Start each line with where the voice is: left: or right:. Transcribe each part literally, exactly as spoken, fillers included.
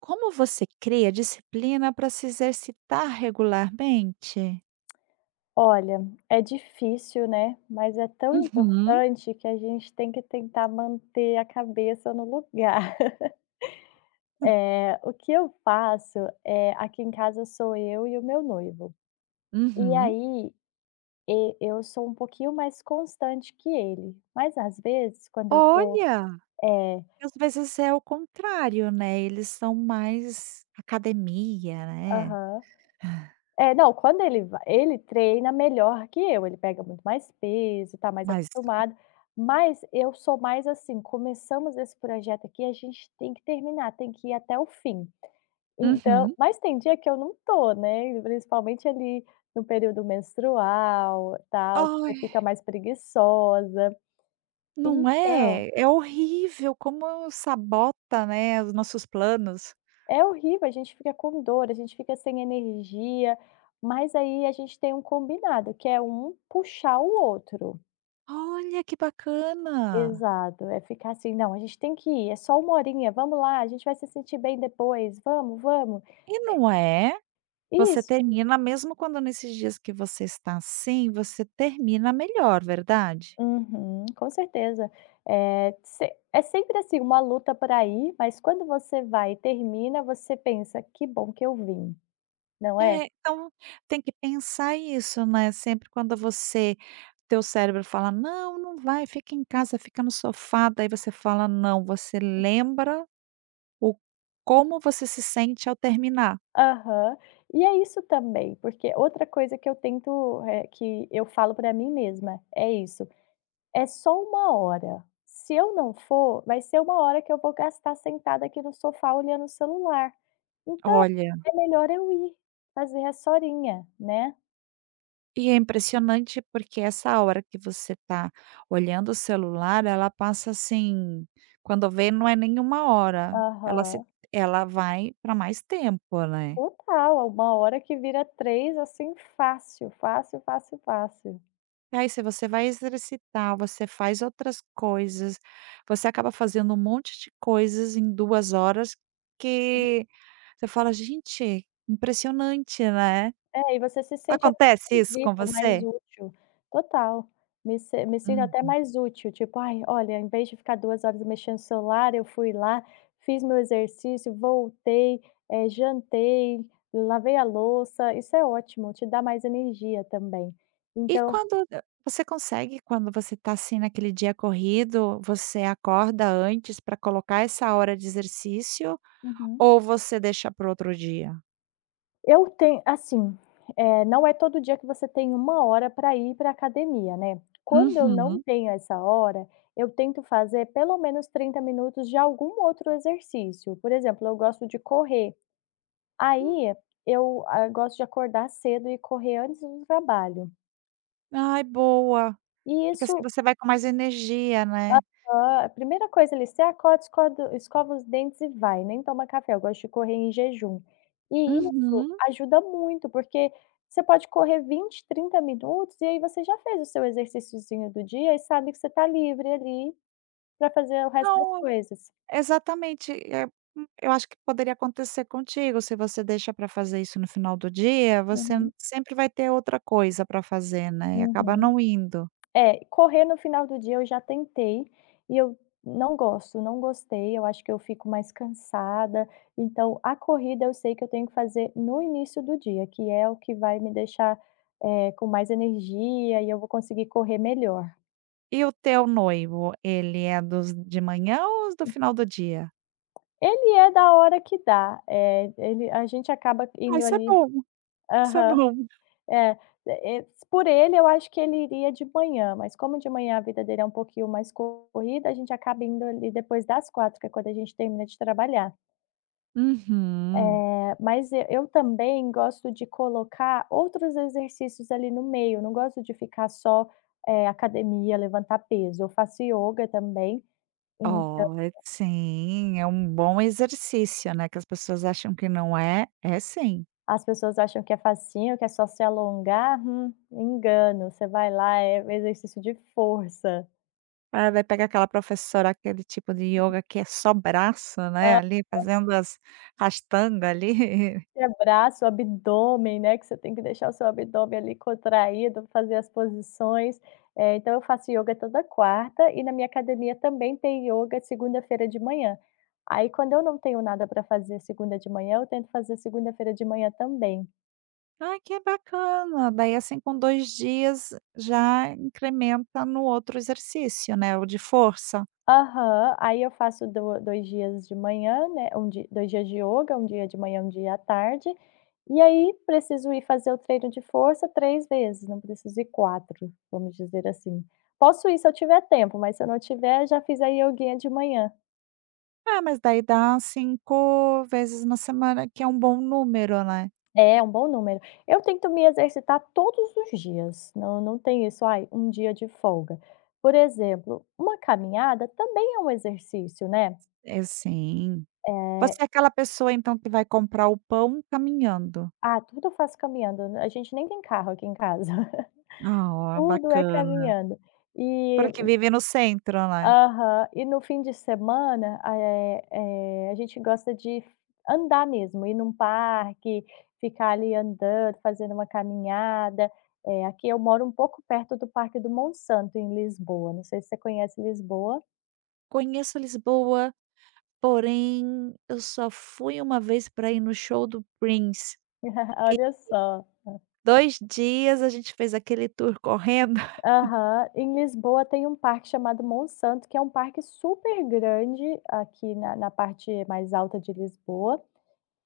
right: Como você cria disciplina para se exercitar regularmente?
left: Olha, é difícil, né, mas é tão
right: Uhum,
left: importante que a gente tem que tentar manter a cabeça no lugar. Eh, o que eu faço, é aqui em casa sou eu e o meu noivo. E
right: uhum.
left: aí, e eu sou um pouquinho mais constante que ele, mas às vezes quando eu tô
right: Olha,
left: é,
right: porque às vezes é o contrário, né, eles são mais academia, né,
left: aham. É, não, quando ele vai ele treina melhor que eu, ele pega muito mais peso, tá mais
right: mas
left: acostumado, mas eu sou mais assim: "Começamos esse projeto aqui, a gente tem que terminar, tem que ir até o fim". Então
right: uhum.
left: mas tem dia que eu não tô, né, principalmente ali no período menstrual, tal, você
right: Ai,
left: fica mais preguiçosa.
right: não
left: Então
right: é? É horrível como sabota, né, os nossos planos.
left: é horrível, a gente fica com dor, a gente fica sem energia, mas aí a gente tem um combinado, que é um puxar o outro.
right: Olha, que bacana.
left: Exato, é ficar assim: "Não, a gente tem que ir, é só uma horinha, vamos lá, a gente vai se sentir bem depois, vamos, vamos".
right: E não é? Você
left: Isso.
right: termina mesmo quando nesses dias que você está assim, você termina melhor, verdade?
left: Uhum, com certeza. Eh, se é sempre assim, uma luta pra ir, mas quando você vai e termina, você pensa: "Que bom que eu vim", não é?
right: É, então tem que pensar isso, né, sempre quando você teu cérebro fala: "Não, não vai, fica em casa, fica no sofá", daí você fala: "Não", você lembra o como você se sente ao terminar.
left: Aham. E é isso também, porque outra coisa que eu tento, eh, que eu falo para mim mesma, é isso: "É só uma hora, se eu não for, vai ser uma hora que eu vou gastar sentada aqui no sofá olhando o celular". Então,
right: Olha,
left: é melhor eu ir fazer a horinha, né.
right: e é impressionante porque essa hora que você tá olhando o celular, ela passa, assim, quando vê não é nenhuma hora, ela se
left: Aham.
right: ela vai para mais tempo, né.
left: Total, uma hora que vira três assim, fácil, fácil, fácil, fácil.
right: E aí se você vai exercitar, você faz outras coisas, você acaba fazendo um monte de coisas em duas horas que você fala: "Gente, impressionante, né".
left: É, e você se sente até
right: Acontece
left: mais
right: isso com
left: vivo, mais
right: você?
left: útil. Total. Me se me sinto
right: Hum.
left: até mais útil, tipo: "Ai, olha, em vez de ficar duas horas mexendo no celular, eu fui lá, fiz meu exercício, voltei, eh, jantei, lavei a louça", isso é ótimo, te dá mais energia também.
right: E
left: Então
right: quando eh, você consegue, quando você tá, assim, naquele dia corrido, você acorda antes para colocar essa hora de exercício
left: uhum.
right: ou você deixa para outro dia?
left: Eu tenho assim, eh, não é todo dia que você tem uma hora para ir pra academia, né. Quando eu não
right: Uhum.
left: tenho essa hora, eu tento fazer pelo menos trinta minutos de algum outro exercício. Por exemplo, eu gosto de correr,
right: Hum,
left: aí eu, ah, gosto de acordar cedo e correr antes do trabalho.
right: ai boa,
left: E
right: porque assim
left: isso
right: você vai com mais energia, né?
left: Hã, a primeira coisa ali, você acorda, escorda escova os dentes e vai, nem toma café, eu gosto de correr em jejum. E isso
right: Uhum.
left: ajuda muito, porque você pode correr vinte trinta minutos e aí você já fez o seu exercíciozinho do dia e sabe que você está livre ali para fazer o resto das
right: Não,
left: coisas.
right: exatamente, eh, hum, eu acho que poderia acontecer contigo, se você deixa para fazer isso no final do dia, você
left: Uhum,
right: n- sempre vai ter outra coisa para fazer, né, e acaba
left: uhum.
right: não indo.
left: É, correr no final do dia eu já tentei e eu não gosto, não gostei, eu acho que eu fico mais cansada, então a corrida eu sei que eu tenho que fazer no início do dia, que é o que vai me deixar, eh, com mais energia e eu vou conseguir correr melhor.
right: E o teu noivo, ele é dos de manhã ou os do final do dia?
left: Ele é da hora que dá, eh, ele a gente acaba
right: Ah,
left: indo
right: isso é
left: ali.
right: bom, isso é
left: Aham.
right: bom.
left: É, eh, por ele eu acho que ele iria de manhã, mas como de manhã a vida dele é um pouquinho mais corrida, a gente acaba indo ali depois das quatro, que é quando a gente termina de trabalhar.
right: Uhum.
left: Eh, mas e eu também gosto de colocar outros exercícios ali no meio, não gosto de ficar só, eh, academia, levantar peso. Eu faço yoga também, então
right: Ó, é- sim, é um bom exercício, né, que as pessoas acham que não é, é sim.
left: as pessoas acham que é facinho, que é só se alongar, hum, engano, você vai lá, é exercício de força.
right: Ah, vai pegar aquela professora, aquele tipo de yoga que é só braço, né, ali fazendo as rastanga ali.
left: Abraço o abdômen, né, que você tem que deixar o seu abdômen ali contraído, fazer as posições. Eh, então eu faço yoga toda quarta e na minha academia também tem yoga segunda-feira de manhã. Aí quando eu não tenho nada para fazer segunda de manhã, eu tento fazer segunda-feira de manhã também.
right: Ai, que bacana! Daí, assim, com dois dias já incrementa no outro exercício, né, o de força.
left: Aham, aí eu faço do dois dias de manhã, né, um di dois dias de yoga, um dia de manhã, um dia à tarde, e aí preciso ir fazer o treino de força três vezes, não preciso ir quatro, vamos dizer assim. Posso ir se eu tiver tempo, mas se eu não tiver, já fiz a ioguinha de manhã.
right: Ah, mas daí dá cinco vezes na semana, que é um bom número, né.
left: É, um bom número. Eu tento me exercitar todos os dias, não não tem isso: "Ai, um dia de folga". Por exemplo, uma caminhada também é um exercício, né.
right: É, sim.
left: Eh.
right: Você é aquela pessoa, então, que vai comprar o pão caminhando?
left: Ah, tudo eu faço caminhando, a gente nem tem carro aqui em casa,
right: Ah, ó,
left: tudo é
right: bacana.
left: caminhando. E
right: Porque vive no centro, né.
left: aham, e no fim de semana, eh eh, a gente gosta de andar mesmo, ir num parque, ficar ali andando, fazendo uma caminhada. Eh, aqui eu moro um pouco perto do Parque do Monsanto, em Lisboa, não sei se você conhece Lisboa?
right: Conheço Lisboa. Porém, eu só fui uma vez pra ir no show do Prince.
left: Olha só.
right: Dois dias a gente fez aquele tour correndo.
left: Aham. Em Lisboa tem um parque chamado Monsanto, que é um parque super grande aqui na na parte mais alta de Lisboa,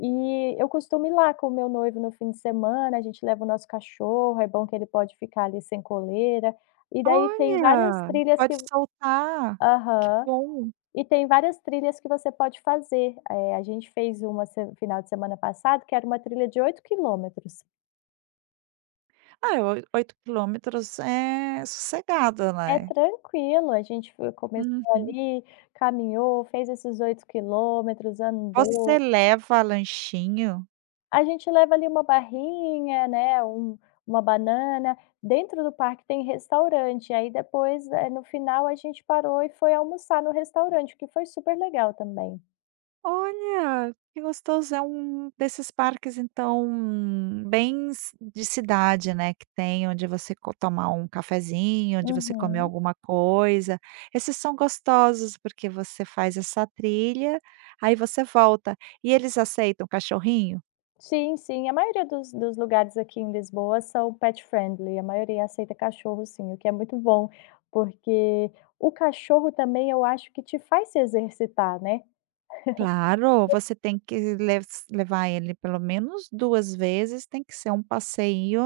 left: e eu costumo ir lá com o meu noivo no fim de semana, a gente leva o nosso cachorro, é bom que ele pode ficar ali sem coleira, e daí tem várias
right: Olha,
left: trilhas
right: pode
left: que
right: soltar. Que
left: aham.
right: bom.
left: E tem várias trilhas que você pode fazer. Eh, a gente fez uma se final de semana passado que era uma trilha de oito quilômetros.
right: Ah, é oi oito quilômetros é sossegado,
left: É
right: né.
left: tranquilo, a gente foi começou
right: Uhum.
left: ali, caminhou, fez esses oito quilômetros,
right: Você
left: andou.
right: leva lanchinho?
left: A gente leva ali uma barrinha, né, um uma banana. Dentro do parque tem restaurante, aí depois, eh, no final a gente parou e foi almoçar no restaurante, o que foi super legal também.
right: Olha, que gostoso, é um desses parques então, bem ci de cidade, né, que tem onde você co tomar um cafezinho, onde você comer
left: Uhum.
right: alguma coisa. Esses são gostosos, porque você faz essa trilha, aí você volta. E eles aceitam cachorrinho?
left: Sim, sim. A maioria dos dos lugares aqui em Lisboa são pet friendly, a maioria aceita cachorro sim, o que é muito bom, porque o cachorro também eu acho que te faz se exercitar, né.
right: Claro, você tem que les levar ele pelo menos duas vezes, tem que ser um passeio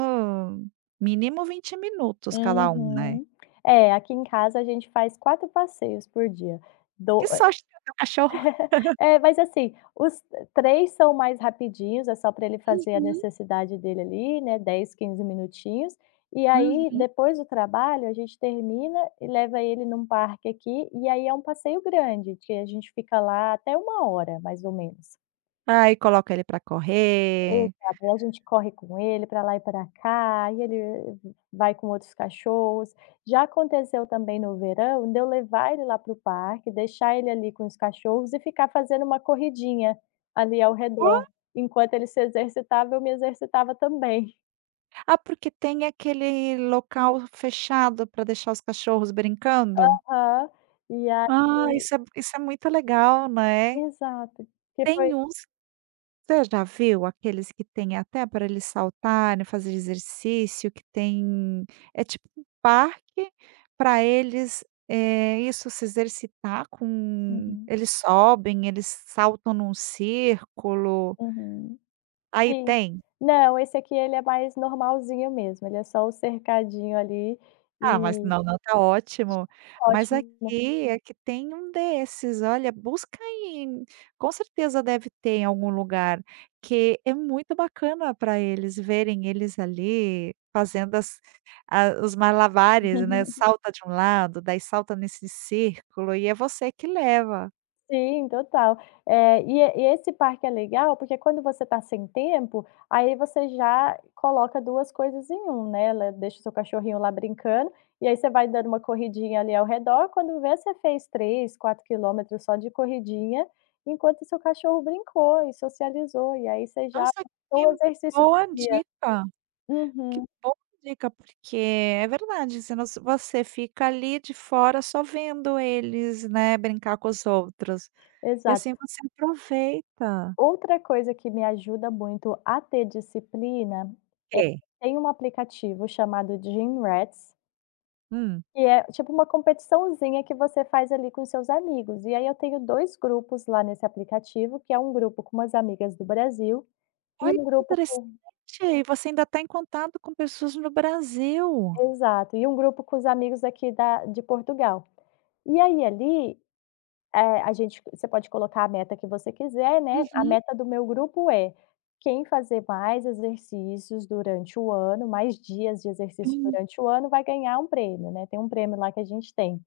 right: mínimo vinte minutos cada um, né.
left: Uhum. É, aqui em casa a gente faz quatro passeios por dia.
right: Que sorte ter o cachorro.
left: É, mas assim, os três são mais rapidinhos, é só para ele fazer a
right: Uhum,
left: necessidade dele ali, né, dez, quinze minutinhos, e aí
right: uhum.
left: depois do trabalho a gente termina e leva ele num parque aqui, e aí é um passeio grande, que a gente fica lá até uma hora, mais ou menos.
right: Aí coloca ele para correr.
left: Exato, aí a gente corre com ele para lá e para cá, e ele vai com outros cachorros. Já aconteceu também no verão de eu levar ele lá para o parque, deixar ele ali com os cachorros e ficar fazendo uma corridinha ali ao
right: Hã?
left: redor. Enquanto ele se exercitava, eu me exercitava também.
right: Ah, porque tem aquele local fechado para deixar os cachorros brincando.
left: Aham. E
right: Ah,
left: aí
right: isso é isso é muito legal, né.
left: exato, que foi
right: Tem uns, você já viu aqueles que tem até para eles saltarem, fazer exercício, que tem é tipo um parque para eles, eh, isso, se exercitar com
left: uhum,
right: eles sobem, eles saltam num círculo.
left: uhum.
right: Aí
left: Sim.
right: tem?
left: Não, esse aqui ele é mais normalzinho mesmo, ele é só o cercadinho ali
right: Ah, mas
left: e
right: não, não, tá ótimo. Mas
left: ótimo.
right: aqui é que tem um desses, olha, busca aí, com certeza deve ter em algum lugar, que é muito bacana para eles verem eles ali fazendo as a os malabares, né, salta de um lado, daí salta nesse círculo e é você que leva.
left: Sim, total. Eh, e é, e esse parque é legal, porque quando você está sem tempo, aí você já coloca duas coisas em um, né, le deixa o seu cachorrinho lá brincando, e aí você vai dando uma corridinha ali ao redor, quando vê você fez três, quatro quilômetros só de corridinha, enquanto seu cachorro brincou e socializou, e aí você já
right: Nossa, que
left: o exercício
right: boa
left: do dia.
right: dica. Que
left: Uhum,
right: boa dica, porque é verdade, senão se você fica ali de fora só vendo eles, né, brincar com os outros. E
left: exato.
right: assim você aproveita.
left: Outra coisa que me ajuda muito a ter disciplina,
right: É.
left: tem um aplicativo chamado Gym.
right: Hum.
left: E é tipo uma competiçãozinha que você faz ali com seus amigos. E aí eu tenho dois grupos lá nesse aplicativo, que é um grupo com umas amigas do Brasil e
right: Olha
left: um
right: que
left: grupo
right: interessante,
left: com
right: e você ainda está em contato com pessoas no Brasil.
left: exato, e um grupo com os amigos aqui da de Portugal. E aí ali, eh, a gente você pode colocar a meta que você quiser, né. A
right: Uhum.
left: meta do meu grupo é quem fazer mais exercícios durante o ano, mais dias de exercício durante o ano, vai ganhar um prêmio, né. Tem um prêmio lá que a gente tem.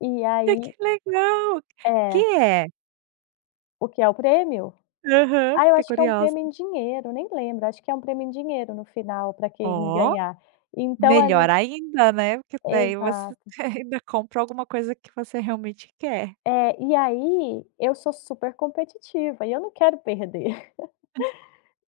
left: E
right: Ai,
left: aí
right: que legal. Que
left: é.
right: é?
left: O que é o prêmio?
right: Aham,
left: Ah, eu
right: fiquei
left: acho que é um
right: curiosa.
left: prêmio em dinheiro, nem lembro, acho que é um prêmio em dinheiro no final para quem
right: Ó,
left: ganhar. Então
right: melhor
left: ali
right: ainda, né, porque daí você
left: exato.
right: ainda compra alguma coisa que você realmente quer.
left: É, e aí eu sou super competitiva e eu não quero perder.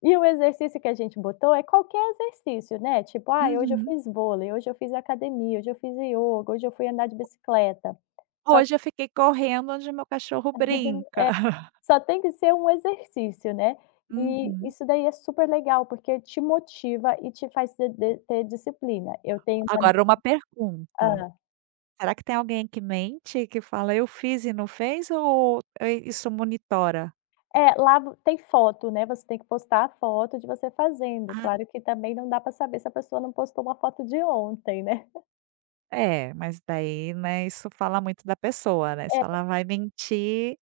left: E o exercício que a gente botou é qualquer exercício, né, tipo: ah, hoje eu
right: Uhum.
left: fiz vôlei, hoje eu fiz academia, hoje eu fiz ioga, hoje eu fui andar de bicicleta". Só
right: Hoje eu fiquei correndo onde meu cachorro brinca.
left: só tem que ser um exercício, né. E
right: Uhum.
left: isso daí é super legal, porque te motiva e te faz ter de ter disciplina. Eu tenho uma
right: Agora uma pergunta,
left: hã.
right: será que tem alguém que mente, que fala: "Eu fiz e não fez" ou é, isso monitora?
left: É, lá vo tem foto, né, você tem que postar a foto de você fazendo.
right: Ah.
left: Claro que também não dá para saber se a pessoa não postou uma foto de ontem, né.
right: É, mas daí, né, isso fala muito da pessoa, né, se
left: É.
right: ela vai mentir,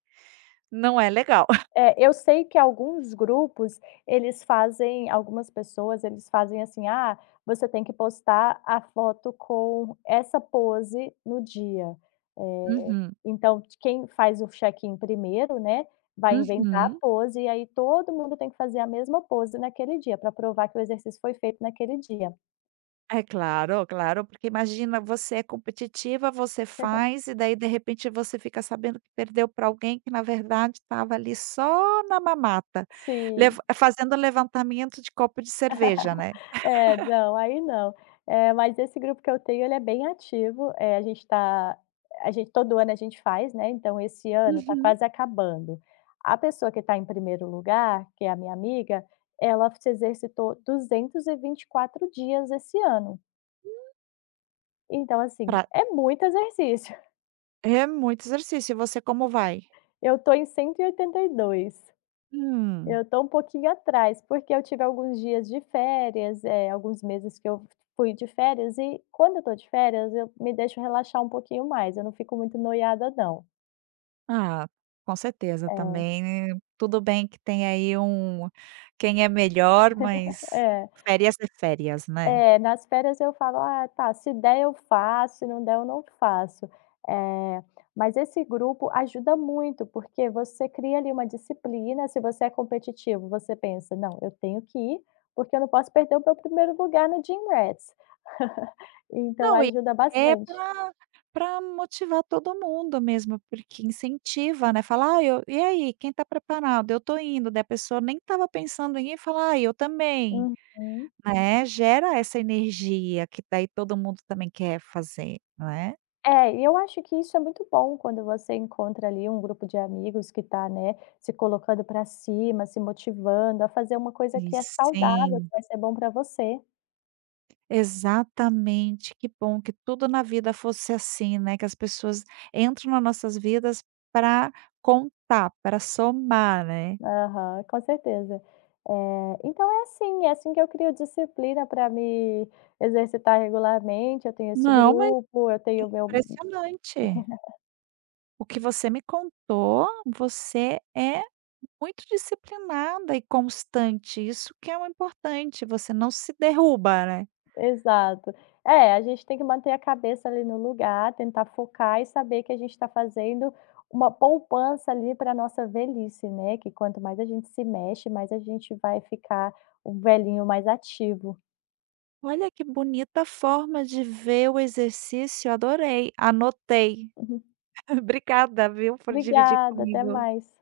right: não é legal.
left: É, eu sei que alguns grupos, eles fazem algumas pessoas, eles fazem assim: "Ah, você tem que postar a foto com essa pose no dia". Eh,
right: Uhum,
left: então quem faz o check-in primeiro, né, vai hum. Inventar a
right: uhum.
left: pose e aí todo mundo tem que fazer a mesma pose naquele dia, para provar que o exercício foi feito naquele dia.
right: É claro, claro, porque imagina, você é competitiva, você faz e daí de repente você fica sabendo que perdeu para alguém que na verdade estava ali só na mamata, lev
left: Sim.
right: eh, fazendo levantamento de copo de cerveja, né.
left: É, não, aí não. Eh, mas esse grupo que eu tenho, ele é bem ativo, eh, a gente tá a gente todo ano a gente faz, né, então esse ano está
right: Uhum.
left: quase acabando. A pessoa que está em primeiro lugar, que é a minha amiga, ela se exercitou duzentos e vinte e quatro dias esse ano. Então assim,
right: Pra,
left: é muito exercício.
right: é muito exercício, e você como vai?
left: Eu tô em cento e oitenta e dois.
right: "Hum,
left: Eu tô um pouquinho atrás, porque eu tive alguns dias de férias, eh, alguns meses que eu fui de férias e quando eu tô de férias eu me deixo relaxar um pouquinho mais, eu não fico muito noiada não.
right: ah, com certeza também, tudo bem que tem aí um quem é melhor,
left: É,
right: mas
left: é.
right: férias é férias, né".
left: É, nas férias eu falo: "Ah, tá, se der eu faço, se não der eu não faço". Eh, mas esse grupo ajuda muito, porque você cria ali uma disciplina, se você é competitivo, você pensa: "Não, eu tenho que ir, porque eu não posso perder o meu primeiro lugar no Gym Rats". Então
right: Não, e
left: ajuda bastante.
right: para motivar todo mundo mesmo, porque incentiva, né, falar "Ai, eu e aí, quem tá preparado? Eu tô indo", daí a pessoa nem estava pensando em ir, e fala: "Ai, eu também",
left: Uhum.
right: né, gera essa energia que daí todo mundo também quer fazer, né.
left: É, e eu acho que isso é muito bom quando você encontra ali um grupo de amigos que está, né, se colocando para cima, se motivando a fazer uma coisa
right: E
left: que é saudável,
right: sim.
left: que vai ser bom para você.
right: Exatamente, que bom que tudo na vida fosse assim, né, que as pessoas entram nas nossas vidas para contar, para somar, né.
left: Aham, com certeza. Eh, então é assim, é assim que eu crio disciplina para me exercitar regularmente, eu tenho esse
right: Não, mas
left: grupo, eu tenho o meu
right: impressionante. O que você me contou, você é muito disciplinada e constante, isso que é o importante, você não se derruba, né.
left: exato. É, a gente tem que manter a cabeça ali no lugar, tentar focar e saber que a gente está fazendo uma poupança ali para a nossa velhice, né, que quanto mais a gente se mexe, mais a gente vai ficar um velhinho mais ativo.
right: Olha que bonita forma de ver o exercício, adorei, anotei. Obrigada, viu, por dividir
left: Obrigada, até
right: comigo.
left: mais.